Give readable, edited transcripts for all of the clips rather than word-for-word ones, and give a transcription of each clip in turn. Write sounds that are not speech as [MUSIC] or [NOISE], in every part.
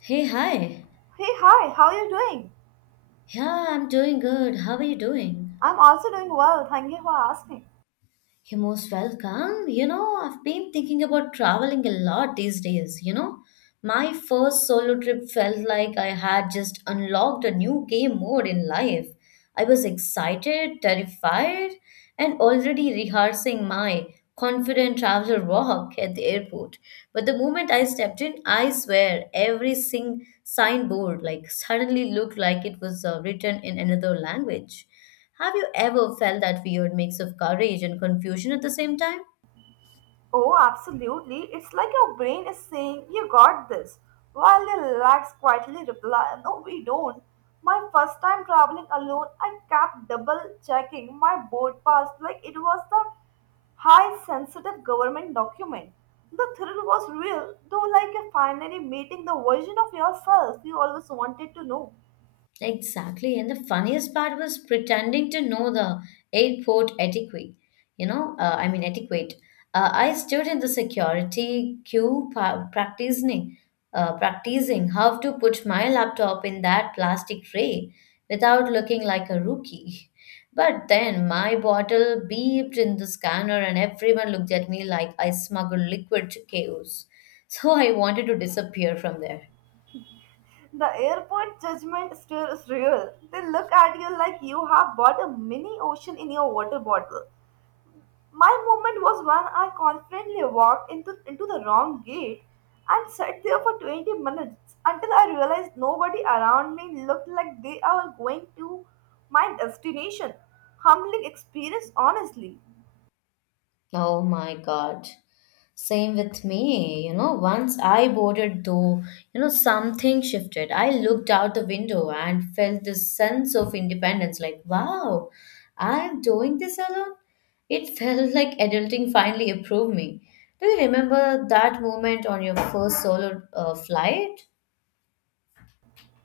Hey, hi. Hey, hi, how are you doing? Yeah, I'm doing good. How are you doing? I'm also doing well, thank you for asking. You're most welcome. I've been thinking about traveling a lot these days. My first solo trip felt like I had just unlocked a new game mode in life. I was excited, terrified, and already rehearsing my confident traveler walk at the airport. But the moment I stepped in, I swear every sing signboard like suddenly looked like it was written in another language. Have you ever felt that weird mix of courage and confusion at the same time? Oh, absolutely. It's like your brain is saying, You got this, while your legs quietly reply, No, we don't. My first time traveling alone, I kept double checking my board pass like it was the high sensitive government document. The thrill was real, though, like you're finally meeting the version of yourself you always wanted to know. Exactly. And the funniest part was pretending to know the airport etiquette. Etiquette. I stood in the security queue practicing how to put my laptop in that plastic tray without looking like a rookie. But then my bottle beeped in the scanner, and everyone looked at me like I smuggled liquid to chaos. So I wanted to disappear from there. The airport judgment still is real. They look at you like you have bought a mini ocean in your water bottle. My moment was when I confidently walked into the wrong gate and sat there for 20 minutes until I realized nobody around me looked like they are going to my destination. Humbling experience, honestly. Oh my God. Same with me. Once I boarded, though, something shifted. I looked out the window and felt this sense of independence like, wow, I'm doing this alone. It [LAUGHS] felt like adulting finally approved me. Do you remember that moment on your first solo flight?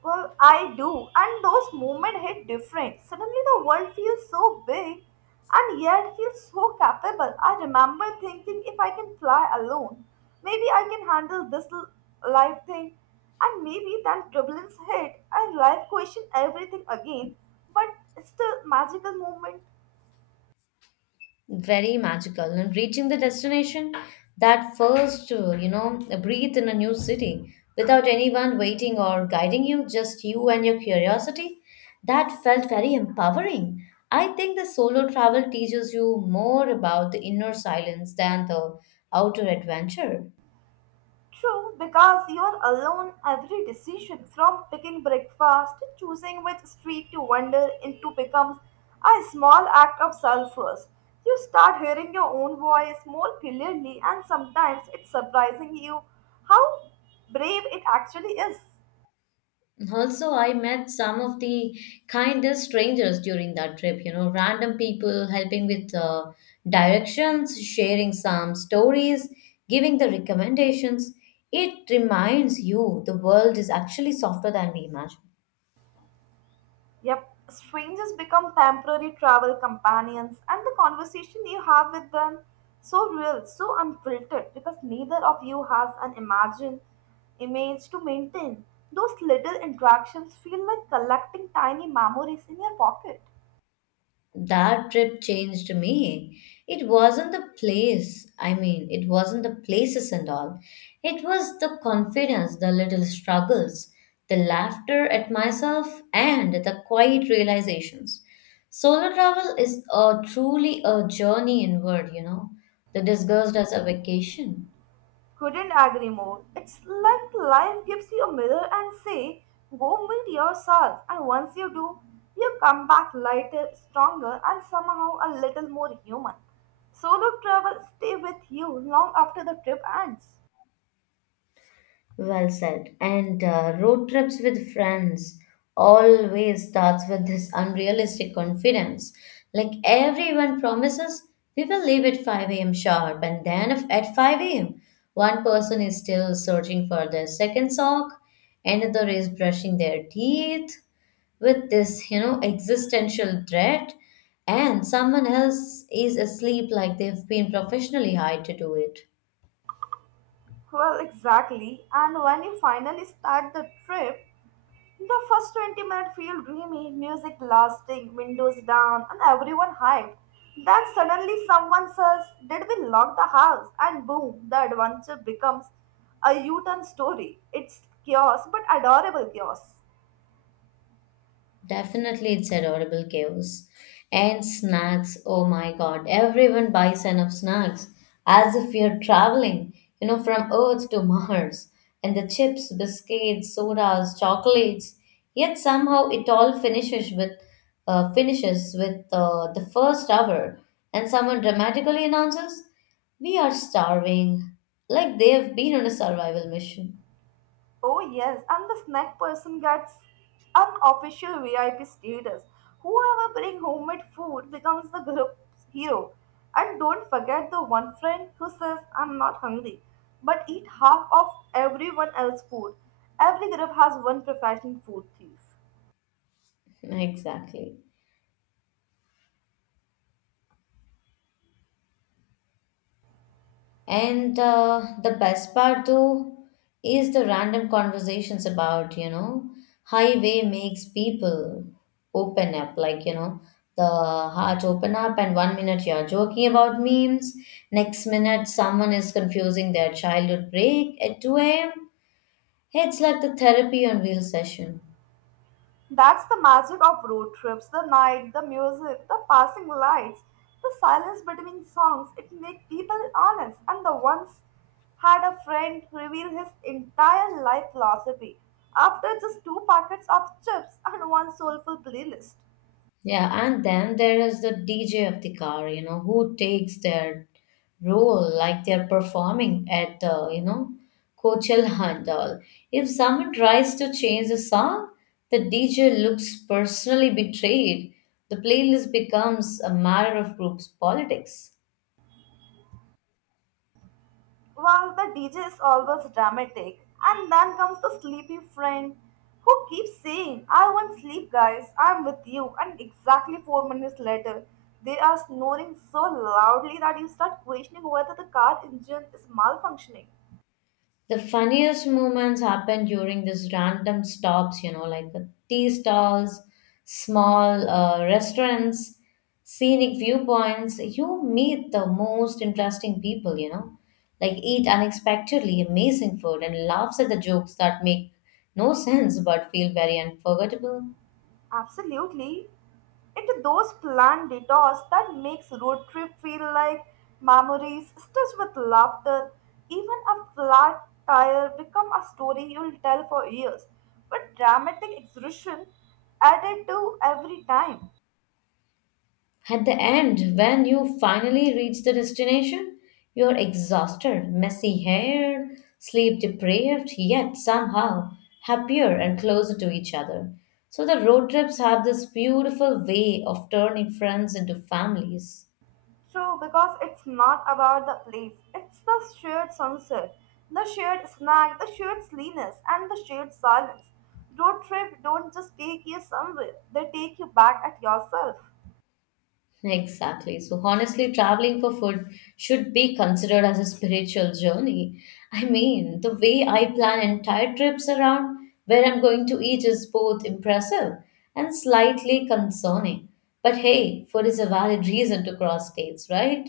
Well, I do, and those moments hit different. Suddenly, the world feels so big, and yet feels so capable. I remember thinking, if I can fly alone, maybe I can handle this life thing, and maybe that turbulence hit, and life questioned everything again. But still, magical moment. Very magical. And reaching the destination, that first breathe in a new city without anyone waiting or guiding you, just you and your curiosity, that felt very empowering. I think the solo travel teaches you more about the inner silence than the outer adventure. True, because you are alone every decision from picking breakfast to choosing which street to wander into becomes a small act of self-trust. You start hearing your own voice more clearly, and sometimes it's surprising you how brave it actually is. Also, I met some of the kindest strangers during that trip, you know, random people helping with directions, sharing some stories, giving the recommendations. It reminds you the world is actually softer than we imagine. Yep, strangers become temporary travel companions, and the conversation you have with them so real, so unfiltered, because neither of you has an imagined image to maintain. Those little interactions feel like collecting tiny memories in your pocket. That trip changed me. It wasn't the place, I mean, it wasn't the places and all. It was the confidence, the little struggles, the laughter at myself, and the quiet realizations. Solo travel is a, truly a journey inward, you know, that disguised as a vacation. Couldn't agree more. It's like life gives you a mirror and say, go meet yourself. And once you do, you come back lighter, stronger, and somehow a little more human. Solo travel stay with you long after the trip ends. Well said. And road trips with friends always starts with this unrealistic confidence. Like everyone promises, we will leave at 5 a.m. sharp, and then if at 5 a.m., one person is still searching for their second sock, another is brushing their teeth with this, you know, existential dread, and someone else is asleep like they've been professionally hired to do it. Well, exactly. And when you finally start the trip, the first 20 minutes feel dreamy, music lasting, windows down, and everyone hyped. Then suddenly someone says, Did we lock the house? And boom, the adventure becomes a U turn story. It's chaos, but adorable chaos. Definitely, it's adorable chaos. And snacks, oh my god, everyone buys enough snacks as if you're traveling, you know, from Earth to Mars. And the chips, biscuits, sodas, chocolates. Yet somehow it all finishes with the first hour, and someone dramatically announces, "We are starving," like they have been on a survival mission. Oh yes, and the snack person gets unofficial VIP status. Whoever bring homemade food becomes the group's hero. And don't forget the one friend who says, "I'm not hungry," but eat half of everyone else's food. Every group has one professional food thief. [LAUGHS] Exactly. And the best part though is the random conversations about, you know, highway makes people open up, like, you know, the heart open up, and one minute you're joking about memes, next minute someone is confusing their childhood break at 2 a.m. It's like the therapy on wheel session. That's the magic of road trips, the night, the music, the passing lights, the silence between songs. It makes people honest. And the once had a friend reveal his entire life philosophy after just two packets of chips and one soulful playlist. Yeah, and then there is the DJ of the car, you know, who takes their role like they're performing at the, you know, Coachel Handal. If someone tries to change the song, the DJ looks personally betrayed. The playlist becomes a matter of group's politics. Well, the DJ is always dramatic. And then comes the sleepy friend who keeps saying, I want sleep, guys, I'm with you. And exactly 4 minutes later, they are snoring so loudly that you start questioning whether the car engine is malfunctioning. The funniest moments happen during these random stops, you know, like the tea stalls, small restaurants, scenic viewpoints. You meet the most interesting people, you know, like eat unexpectedly amazing food and laughs at the jokes that make no [LAUGHS] sense but feel very unforgettable. Absolutely. Into those planned detours that makes road trip feel like memories stitched with laughter. Even a flat tire become a story you'll tell for years. But dramatic exertion added to every time. At the end, when you finally reach the destination, you're exhausted, messy haired, sleep deprived, yet somehow happier and closer to each other. So the road trips have this beautiful way of turning friends into families. True, because it's not about the place. It's the shared sunset, the shared snack, the shared sleenness, and the shared silence. Road trip don't just take you somewhere; they take you back at yourself. Exactly. So, honestly, traveling for food should be considered as a spiritual journey. I mean, the way I plan entire trips around where I'm going to eat is both impressive and slightly concerning. But hey, food is a valid reason to cross states, right?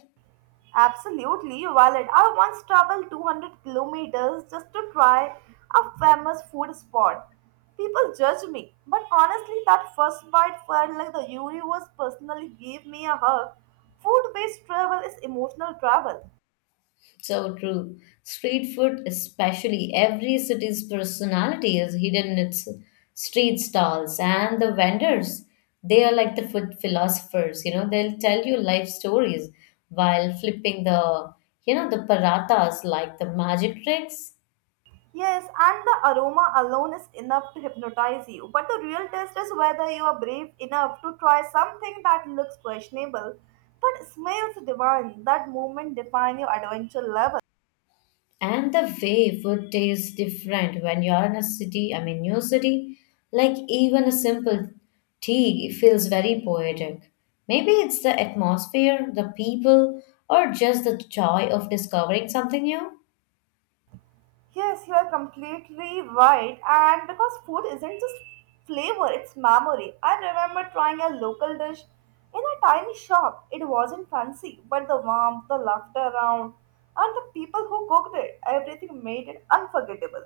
Absolutely valid. I once traveled 200 kilometers just to try a famous food spot. People judge me, but honestly, that first bite felt like the universe personally gave me a hug. Food based travel is emotional travel. So true. Street food, especially, every city's personality is hidden in its street stalls and the vendors. They are like the food philosophers, you know, they'll tell you life stories while flipping the, you know, the paratas like the magic tricks. Yes, and the aroma alone is enough to hypnotize you. But the real test is whether you are brave enough to try something that looks questionable but smells divine. That moment defines your adventure level. And the way food tastes different when you're in a city, I mean new city, like even a simple tea feels very poetic. Maybe it's the atmosphere, the people, or just the joy of discovering something new. Yes, you are completely right. And because food isn't just flavor, it's memory. I remember trying a local dish in a tiny shop. It wasn't fancy, but the warmth, the laughter around, and the people who cooked it, everything made it unforgettable.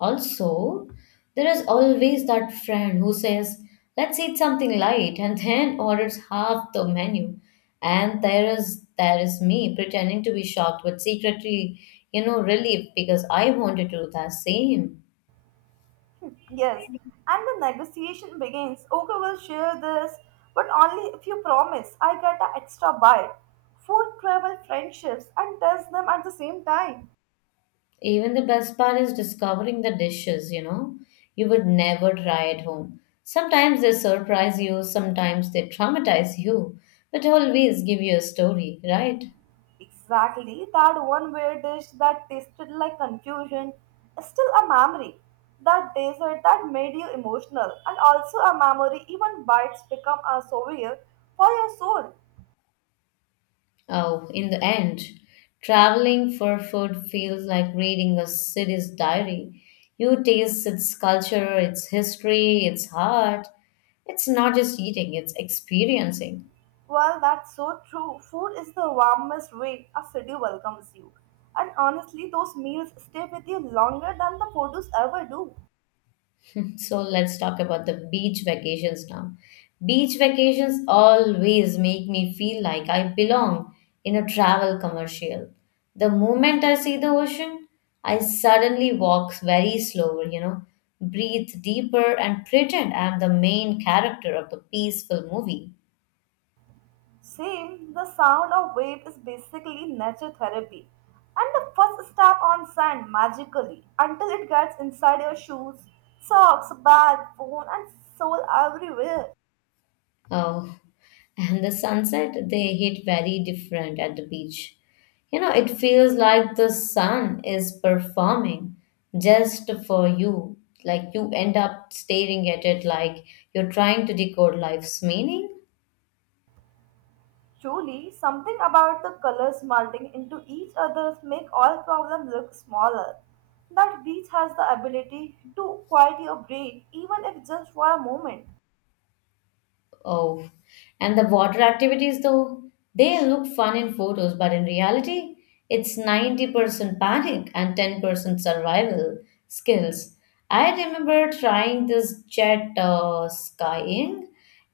Also, there is always that friend who says, let's eat something light and then [LAUGHS] orders half the menu. And there is me pretending to be shocked but secretly, you know, relieved because I wanted to do the same. Yes, and the negotiation begins. Okay, we'll share this, but only if you promise I get an extra bite. Food, travel, friendships, and test them at the same time. Even the best part is discovering the dishes, you know, you would never try at home. Sometimes they surprise you, sometimes they traumatize you, but always give you a story, right? Exactly, that one weird dish that tasted like confusion is still a memory. That dessert that made you emotional and also a memory, even bites become a souvenir for your soul. Oh, in the end, traveling for food feels like reading a city's diary. You taste its culture, its history, its heart. It's not just eating, it's experiencing. Well, that's so true. Food is the warmest way a city welcomes you. And honestly, those meals stay with you longer than the photos ever do. So let's talk about the beach vacations now. Beach vacations always make me feel like I belong in a travel commercial. The moment I see the ocean, I suddenly walk very slower, you know, breathe deeper and pretend I'm the main character of the peaceful movie. Same, the sound of wave is basically nature therapy. And the first step on sand magically until it gets inside your shoes, socks, bag, phone, and soul everywhere. Oh, and the sunset, they hit very different at the beach. You know, it feels like the sun is performing just for you. Like you end up staring at it like you're trying to decode life's meaning. Truly, something about the colors melting into each other make all problems look smaller. That beach has the ability to quiet your brain even if just for a moment. Oh, and the water activities, though, they look fun in photos, but in reality, it's 90% panic and 10% survival skills. I remember trying this jet skiing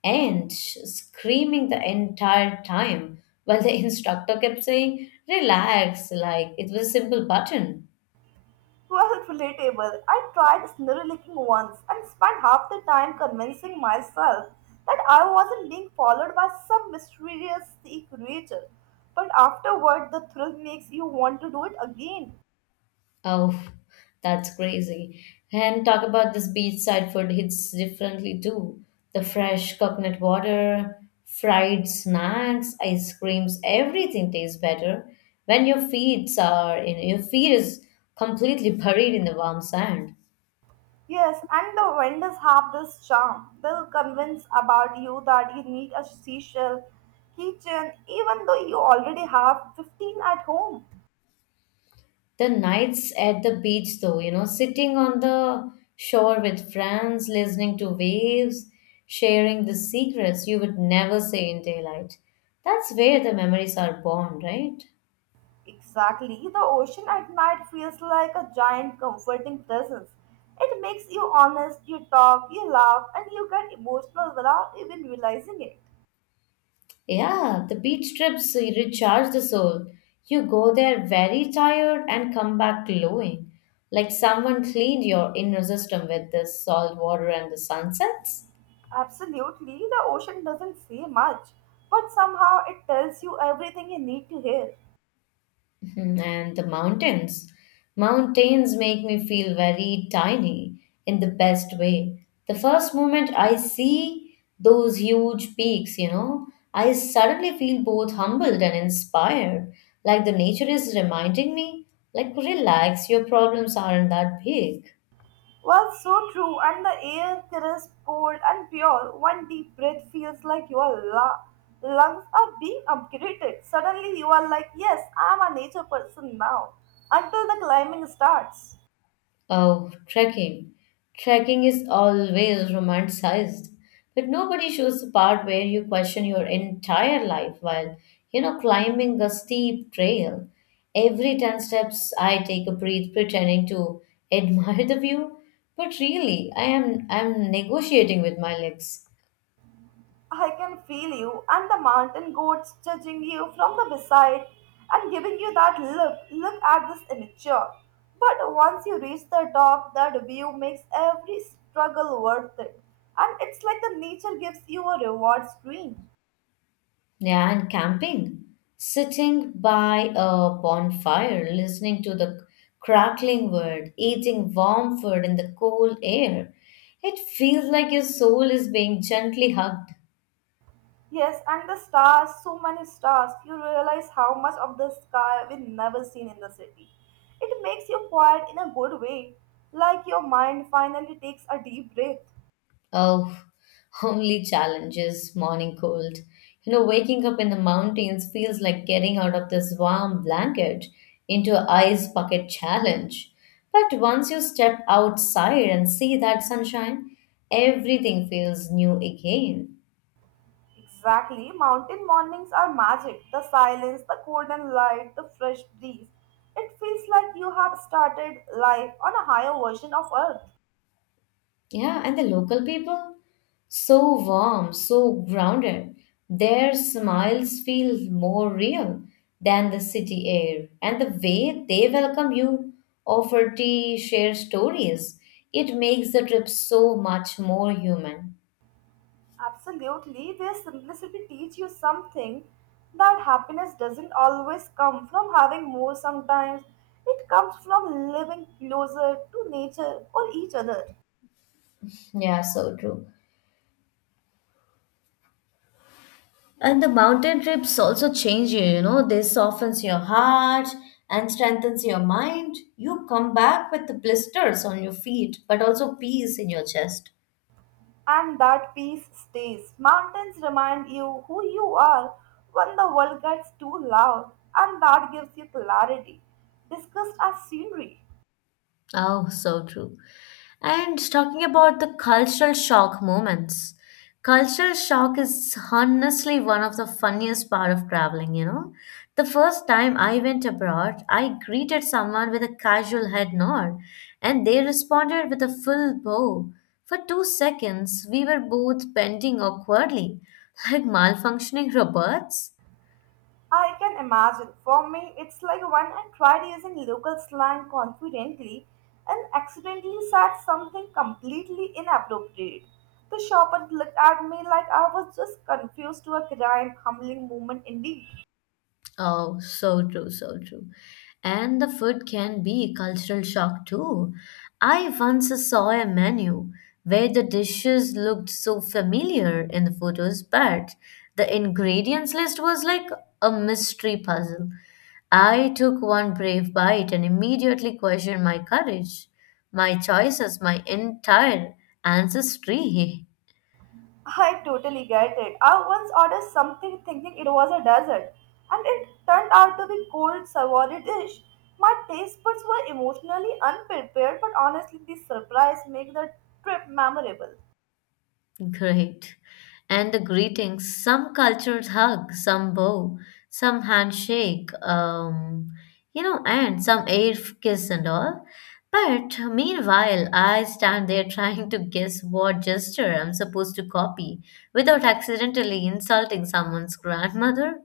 and screaming the entire time while the [LAUGHS] instructor kept saying, Relax, like it was a simple button. Well, relatable. I tried snowlicking once and spent half the time convincing myself that I wasn't being followed by some mysterious sea creature. But afterward, the thrill makes you want to do it again. Oh, that's crazy. And talk about this beachside food hits differently too. The fresh coconut water, fried snacks, ice creams, everything tastes better when your feet is completely buried in the warm sand. Yes, and the vendors have this charm. They'll convince about you that you need a seashell, keychain, even though you already have 15 at home. The nights at the beach though, you know, sitting on the shore with friends, listening to waves, sharing the secrets you would never say in daylight. That's where the memories are born, right? Exactly. The ocean at night feels like a giant comforting presence. It makes you honest, you talk, you laugh, and you get emotional without even realizing it. Yeah, the beach trips recharge the soul. You go there very tired and come back glowing, like someone cleaned your inner system with the salt water and the sunsets. Absolutely, the ocean doesn't say much, but somehow it tells you everything you need to hear. Mhm. And the mountains. Mountains make me feel very tiny in the best way. The first moment I see those huge peaks, you know, I suddenly feel both humbled and inspired. Like the nature is reminding me, like, relax, your problems aren't that big. Well, so true, and the air crisp, cold, and pure. One deep breath feels like your lungs are being upgraded. Suddenly, you are like, Yes, I'm a nature person now, until the climbing starts. Oh, trekking. Trekking is always romanticized, but nobody shows the part where you question your entire life while, you know, climbing a steep trail. Every 10 steps, I take a breath pretending to [LAUGHS] admire the view, but really, I'm negotiating with my legs. I can feel you, and the mountain goats judging you from the beside and giving you that look, look at this immature. But once you reach the top, that view makes every struggle worth it. And it's like the nature gives you a reward screen. Yeah, and camping, sitting by a bonfire, listening to the crackling wood, eating warm food in the cool air. It feels like your soul is being gently hugged. Yes, and the stars, so many stars, you realize how much of the sky we've never seen in the city. It makes you quiet in a good way, like your mind finally takes a deep breath. Oh, [LAUGHS] only challenge is morning cold. You know, waking up in the mountains feels like getting out of this warm blanket into an ice bucket challenge. But once you step outside and see that sunshine, everything feels new again. Exactly. Mountain mornings are magic. The silence, the golden light, the fresh breeze. It feels like you have started life on a higher version of Earth. Yeah, and the local people, so warm, so grounded. Their smiles feel more real than the city air. And the way they welcome you, offer tea, share stories, it makes the trip so much more human. Absolutely. Their simplicity teach you something, that happiness doesn't always come from having more sometimes. It comes from living closer to nature or each other. Yeah, so true. And the mountain trips also change you, you know, they softens your heart and strengthens your mind. You come back with the blisters on your feet, but also peace in your chest. And that peace stays. Mountains remind you who you are when the world gets too loud, and that gives you clarity. Discussed as scenery. Oh, so true. And talking about the cultural shock moments, cultural shock is honestly one of the funniest part of traveling, you know. The first time I went abroad, I greeted someone with a casual head nod, and they responded with a full bow. For 2 seconds, we were both bending awkwardly, [LAUGHS] like malfunctioning robots. I can imagine. For me, it's like when I tried using local slang confidently and accidentally said something completely inappropriate. The shopper looked at me like I was just confused to a crime, humbling moment indeed. Oh, so true, so true. And the food can be a cultural shock too. I once saw a menu where the dishes looked so familiar in the photos, but the ingredients list was like a mystery puzzle. I took one brave bite and immediately questioned my courage, my choices, my entire ancestry. [LAUGHS] I totally get it. I once ordered something thinking it was a dessert, and it turned out to be cold savory dish. My taste buds were emotionally unprepared, but honestly, the surprise make the trip memorable. Great. And the greetings. Some cultures hug, some bow, some handshake, and some kiss and all. But meanwhile, I stand there [LAUGHS] trying to guess what gesture I'm supposed to copy without accidentally insulting someone's grandmother.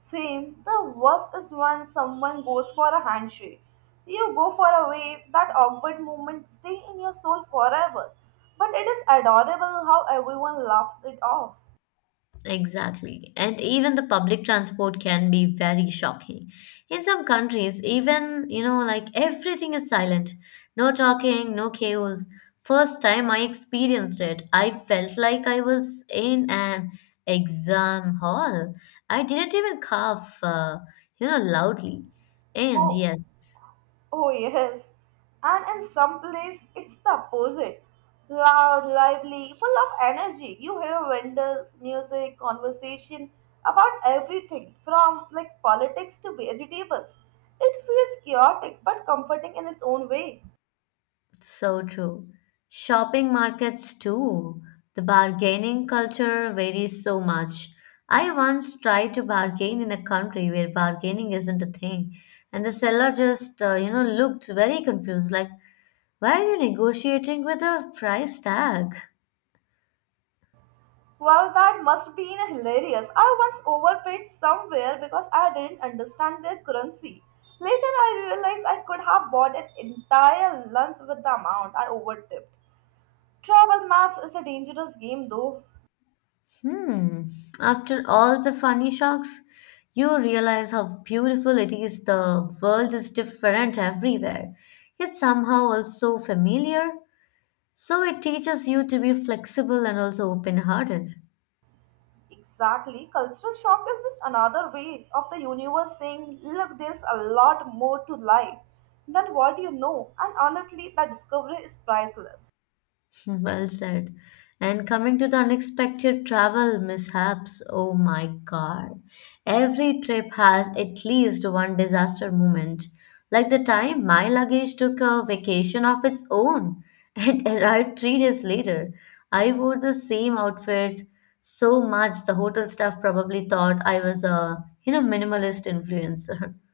Same, the worst is when someone goes for a handshake. You go for a wave, that awkward moment stay in your soul forever. But it is adorable how everyone laughs it off. Exactly. And even the public transport can be very shocking. In some countries, even, you know, like everything is silent. No talking, no chaos. First time I experienced it, I felt like I was in an exam hall. I didn't even cough, loudly. And Oh, yes. Oh, yes. And in some place, it's the opposite. Loud, lively, full of energy. You hear vendors, music, conversation about everything from like politics to vegetables. It feels chaotic but comforting in its own way. So true. Shopping markets too. The bargaining culture varies so much. I once tried to bargain in a country where bargaining isn't a thing, and the seller just, looked very confused, like, why are you negotiating with a price tag? Well, that must be hilarious. I once overpaid somewhere because I didn't understand their currency. Later, I realized I could have bought an entire lunch with the amount I overtipped. Travel maths is a dangerous game, though. Hmm. After all the funny shocks, you realize how beautiful it is. The world is different everywhere, yet somehow also familiar. So it teaches you to be flexible and also open hearted. Exactly. Cultural shock is just another way of the universe saying, look, there's a lot more to life than what you know. And honestly, that discovery is priceless. [LAUGHS] [LAUGHS] Well said. And coming to the unexpected travel mishaps, oh my god. Every trip has at least one disaster moment. Like the time my luggage took a vacation of its own and [LAUGHS] arrived 3 days later. I wore the same outfit so much the hotel staff probably thought I was a minimalist influencer. [LAUGHS]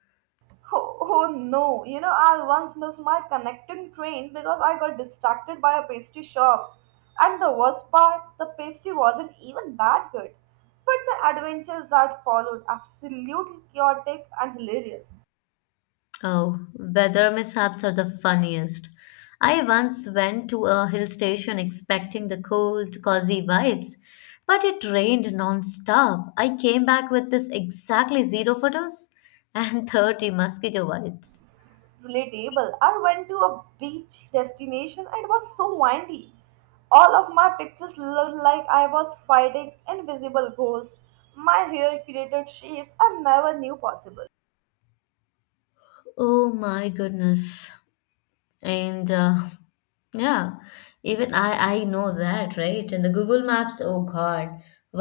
Oh, oh no, you know, I once missed my connecting train because I got distracted by a pastry shop. And the worst part, the pastry wasn't even that good. But the adventures that followed absolutely chaotic and hilarious. Oh, weather mishaps are the funniest. I once went to a hill station expecting the cold, cozy vibes, but it rained non-stop. I came back with this exactly zero photos and [LAUGHS] 30 mosquito bites. Relatable. I went to a beach destination and it was so windy. All of my pictures looked like I was fighting invisible ghosts. My hair created shapes I never knew possible. Oh my goodness. And yeah, even I know that, right? And the Google Maps, oh God,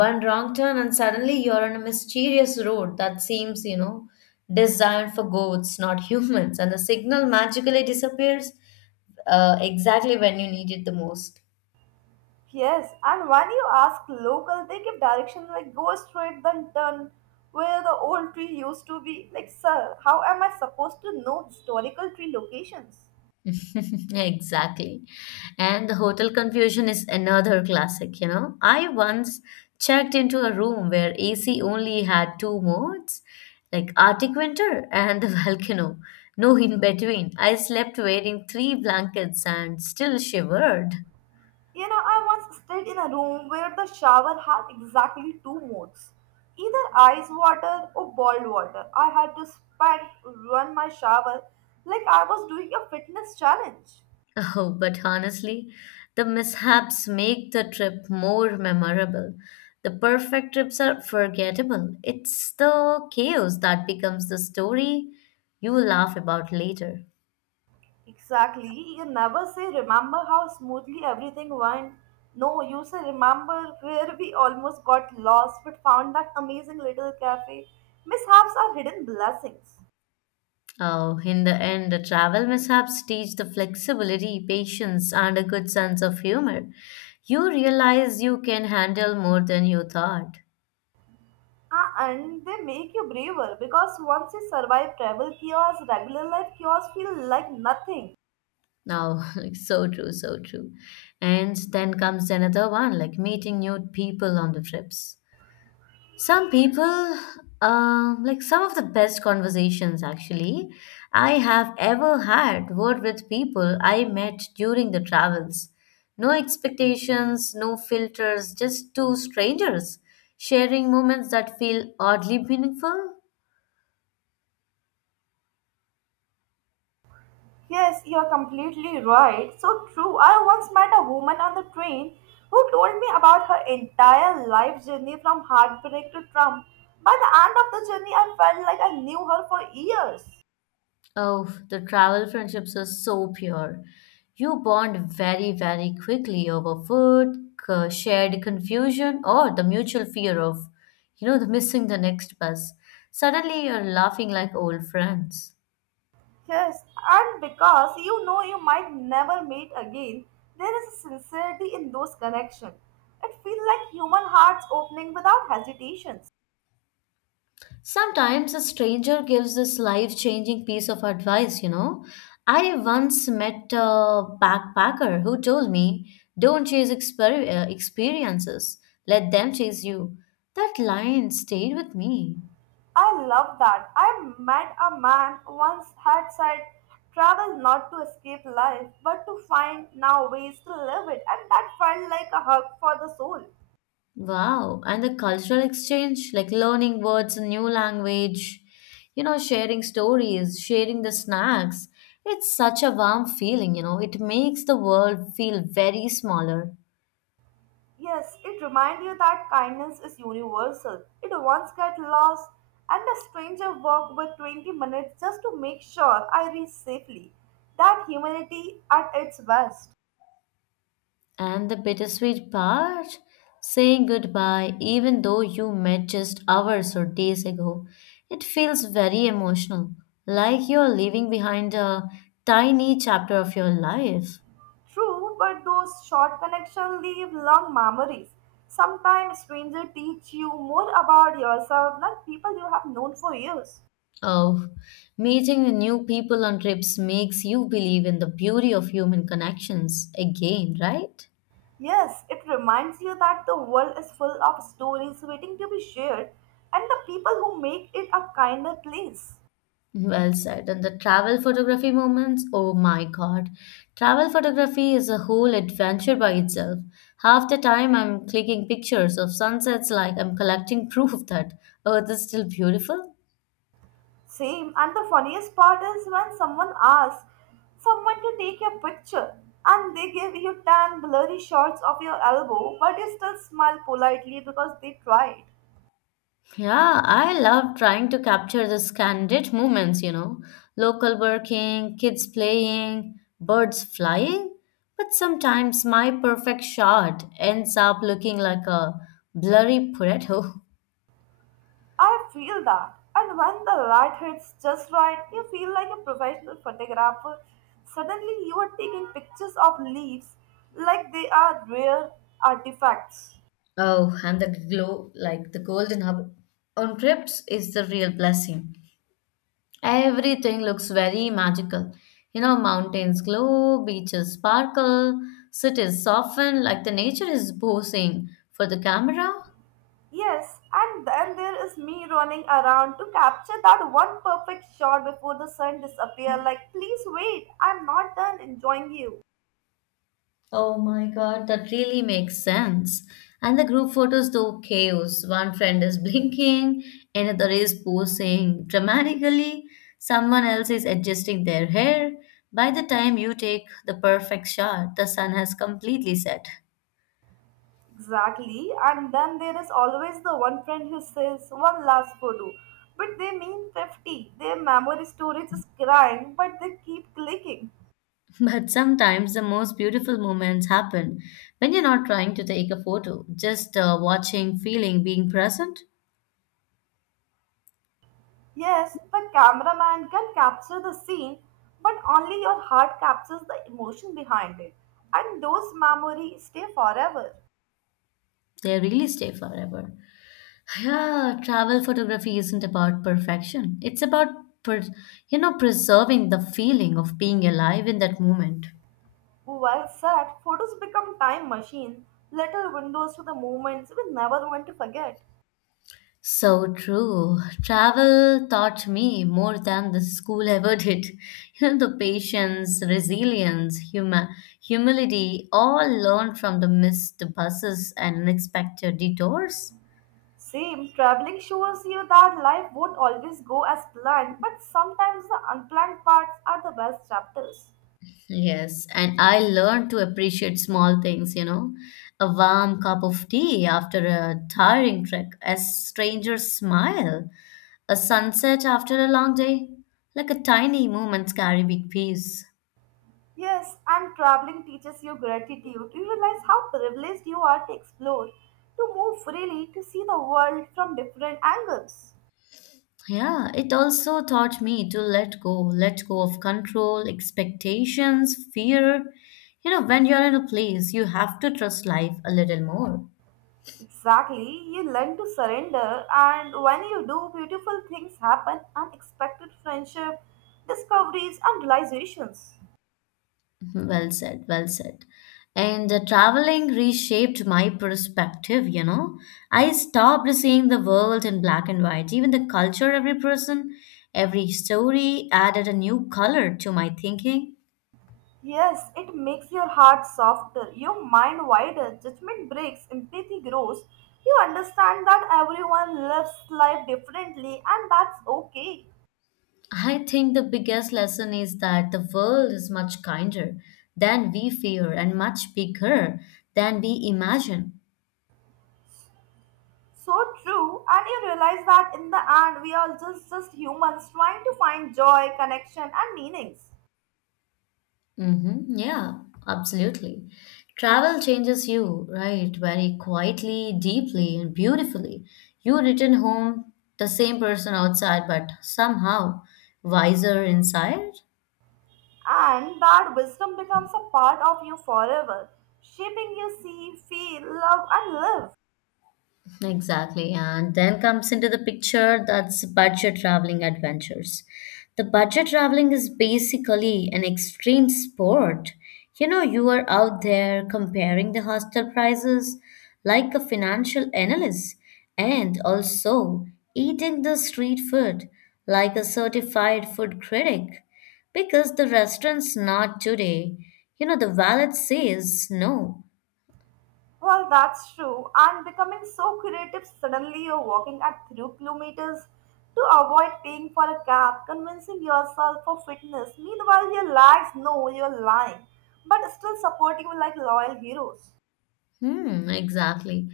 one wrong turn and suddenly you're on a mysterious road that seems, designed for goats, not [LAUGHS] humans, and the signal magically disappears exactly when you need it the most. Yes, and when you ask local, they give directions like go straight then turn where the old tree used to be. Like, sir, how am I supposed to know historical tree locations? [LAUGHS] Exactly. And the hotel confusion is another classic, I once checked into a room where AC only had two modes, like Arctic winter and the [LAUGHS] volcano. No in between. I slept wearing three blankets and still shivered. You know, I once stayed in a room where the shower had exactly two modes, either ice water or boiled water. I had to spend, run my shower like I was doing a fitness challenge. Oh, but honestly, the mishaps make the trip more memorable. The perfect trips are forgettable. It's the chaos that becomes the story you will laugh about later. Exactly. You never say, remember how smoothly everything went. No, you say, remember where we almost got lost but found that amazing little cafe. Mishaps are hidden blessings. Oh, in the end, the travel mishaps teach the flexibility, patience, and a good sense of humor. You realize you can handle more than you thought. Ah, and they make you braver because once you survive travel chaos, regular life chaos feel like nothing. Now, [LAUGHS] like, so true, so true. And then comes another one, like meeting new people on the trips. Some people, like some of the best conversations actually I have ever had were with people I met during the travels. No expectations, no filters, just two strangers sharing moments that feel oddly meaningful. Yes, you're completely right. So true. I once met a woman on the train who told me about her entire life journey from heartbreak to Trump. By the end of the journey, I felt like I knew her for years. Oh, the travel friendships are so pure. You bond very, very quickly over food, shared confusion, or the mutual fear of, the missing the next bus. Suddenly you're laughing like old friends. Yes, and because you know you might never meet again, there is a sincerity in those connections. It feels like human hearts opening without hesitation. Sometimes a stranger gives this life changing piece of advice, I once met a backpacker who told me, don't chase experiences, let them chase you. That line stayed with me. I love that. I met a man once had said, travel not to escape life, but to find now ways to live it, and that felt like a hug for the soul. Wow, and the cultural exchange, like learning words in new language, sharing stories, sharing the snacks. It's such a warm feeling, It makes the world feel very smaller. Yes, it reminds you that kindness is universal. It once get lost, and a stranger walked with 20 minutes just to make sure I reach safely. That humanity at its best. And the bittersweet part, saying goodbye even though you met just hours or days ago. It feels very emotional, like you're leaving behind a tiny chapter of your life. True, but those short connections leave long memories. Sometimes strangers teach you more about yourself than people you have known for years. Of meeting new people on trips makes you believe in the beauty of human connections again, right? Yes, it reminds you that the world is full of stories waiting to be shared and the people who make it a kinder place. Well said. And the travel photography moments, oh my god. Travel photography is a whole adventure by itself. Half the time I'm clicking pictures of sunsets like I'm collecting proof that Earth is still beautiful. Same, and the funniest part is when someone asks someone to take your picture and they give you 10 blurry shots of your elbow, but you still smile politely because they tried. Yeah, I love trying to capture the candid moments, local working, kids playing, birds flying. But sometimes my perfect shot ends up looking like a blurry Pareto. [LAUGHS] I feel that. And when the light hits just right, you feel like a professional photographer. Suddenly, you are taking pictures of leaves like they are rare artifacts. Oh, and the glow, like the golden hour on trips, is the real blessing. Everything looks very magical. Mountains glow, beaches sparkle, cities soften, like the nature is posing for the camera. Yes, and then there is me running around to capture that one perfect shot before the sun disappears. Like, please wait, I'm not done enjoying you. Oh my god, that really makes sense. And the group photos do chaos. One friend is blinking, another is posing dramatically, someone else is adjusting their hair. By the time you take the perfect shot, the sun has completely set. Exactly, and then there is always the one friend who says one last photo, but they mean 50. Their memory storage is crying, but they keep clicking. [LAUGHS] But sometimes the most beautiful moments happen when you're not trying to take a photo, just watching, feeling, being present. Yes, the cameraman can capture the scene, but only your heart captures the emotion behind it, and those memories stay forever. They really stay forever. Yeah, travel photography isn't about perfection. It's about per- preserving the feeling of being alive in that moment. While said, photos become time machine, little windows to the moments we never want to forget. So true. Travel taught me more than the school ever did. [LAUGHS] You know, the patience, resilience, huma humility, all learned from the missed buses and unexpected detours. Same, traveling shows you that life won't always go as planned, but sometimes the unplanned parts are the best chapters. Yes, and I learned to appreciate small things, a warm cup of tea after a tiring trek, a stranger's smile, a sunset after a long day. Like a tiny moments carry big peace. Yes, and traveling teaches you gratitude. You realize how privileged you are to explore, to move freely, to see the world from different angles. Yeah, it also taught me to let go of control, expectations, fear. You know, when you're in a place, you have to trust life a little more. Exactly, you learn to surrender, and when you do, beautiful things happen unexpected friendship, discoveries, and realizations. Well said, well said. And traveling reshaped my perspective, I stopped seeing the world in black and white. Even the culture, every person, every story added a new color to my thinking. Yes, it makes your heart softer, your mind wider, judgment breaks, empathy grows. You understand that everyone lives life differently and that's okay. I think the biggest lesson is that the world is much kinder than we fear and much bigger than we imagine. So true, and you realize that in the end we are just humans trying to find joy, connection and meanings. Mm-hmm. Yeah, absolutely. Travel changes you, right? Very quietly, deeply, and beautifully. You return home the same person outside, but somehow wiser inside. And that wisdom becomes a part of you forever, shaping you see, feel, love and live. Exactly. And then comes into the picture that's budget traveling adventures. The budget traveling is basically an extreme sport. You know, you are out there comparing the hostel prices like a financial analyst and also eating the street food like a certified food critic because the restaurant's not today. You know, the wallet says no. Well, that's true. And becoming so creative suddenly you're walking at 3 kilometers to avoid paying for a cab, convincing yourself for fitness. Meanwhile, your legs know you're lying, but still supporting you like loyal heroes. Hmm, exactly.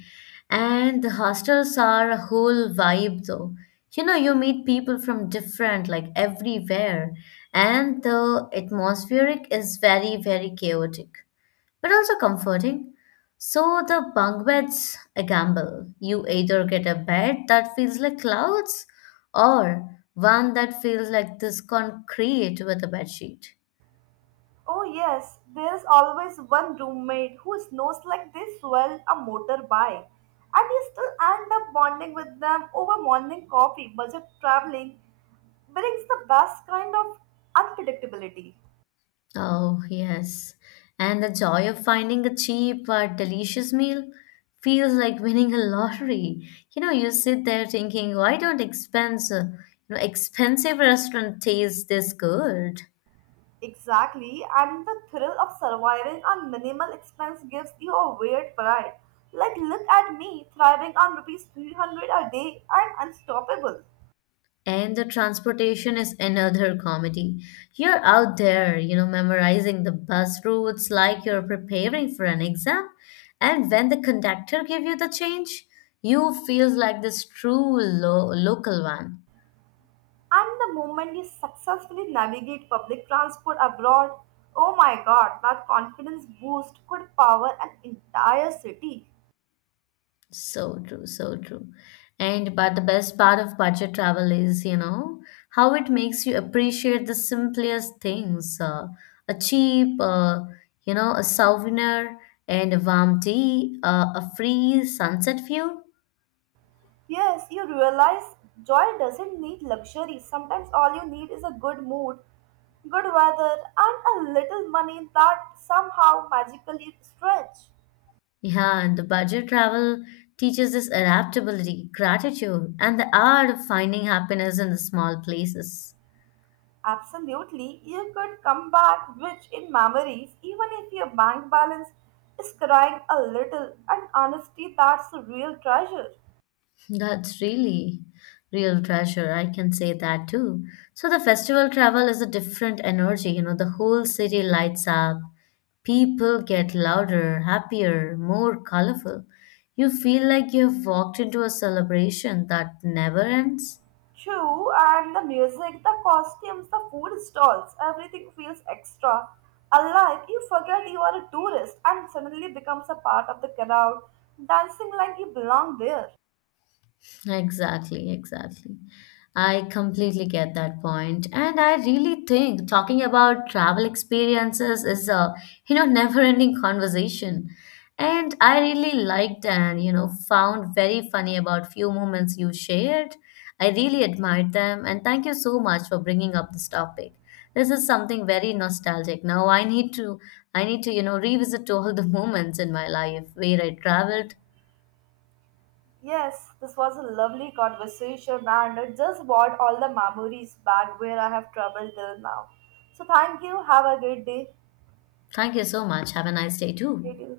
And the hostels are a whole vibe though. You know, you meet people from different, like everywhere, and the atmospheric is very, very chaotic, but also comforting. So the bunk beds a gamble. You either get a bed that feels like clouds or one that feels like this concrete with a bed sheet. Oh, yes, there is always one roommate who snows like they swell a motorbike, and you still end up bonding with them over morning coffee, budget traveling brings the best kind of unpredictability. Oh, yes. And the joy of finding a cheap but delicious meal feels like winning a lottery. You know, you sit there thinking, why don't expensive restaurant taste this good? Exactly, and the thrill of surviving on minimal expense gives you a weird pride. Like, look at me thriving on rupees 300 a day. I'm unstoppable. And the transportation is another comedy. You're out there, memorizing the bus routes like you're preparing for an exam. And when the conductor gives you the change, you feels like this true local one. And the moment you successfully navigate public transport abroad, oh my god, that confidence boost could power an entire city. So true, so true. And but the best part of budget travel is, how it makes you appreciate the simplest things. A cheap, a souvenir and a warm tea, a free sunset view. Yes, you realize joy doesn't need luxury. Sometimes all you need is a good mood, good weather, and a little money that somehow magically stretch. Yeah, and the budget travel teaches this adaptability, gratitude, and the art of finding happiness in the small places. Absolutely, you could come back rich in memories even if your bank balance is crying a little, and honesty that's a real treasure. That's really real treasure. I can say that too. So the festival travel is a different energy. You know, the whole city lights up. People get louder, happier, more colorful. You feel like you have walked into a celebration that never ends. True, and the music, the costumes, the food stalls, everything feels extra. Alive, you forget you are a tourist and suddenly becomes a part of the crowd, dancing like you belong there. Exactly, exactly. I completely get that point. And I really think talking about travel experiences is a, never-ending conversation. And I really liked and, found very funny about few moments you shared. I really admired them and thank you so much for bringing up this topic. This is something very nostalgic. Now I need to revisit all the [LAUGHS] moments in my life where I traveled. Yes, this was a lovely conversation and it just brought all the memories back where I have traveled till now. So thank you, have a great day. Thank you so much. Have a nice day too. Great day.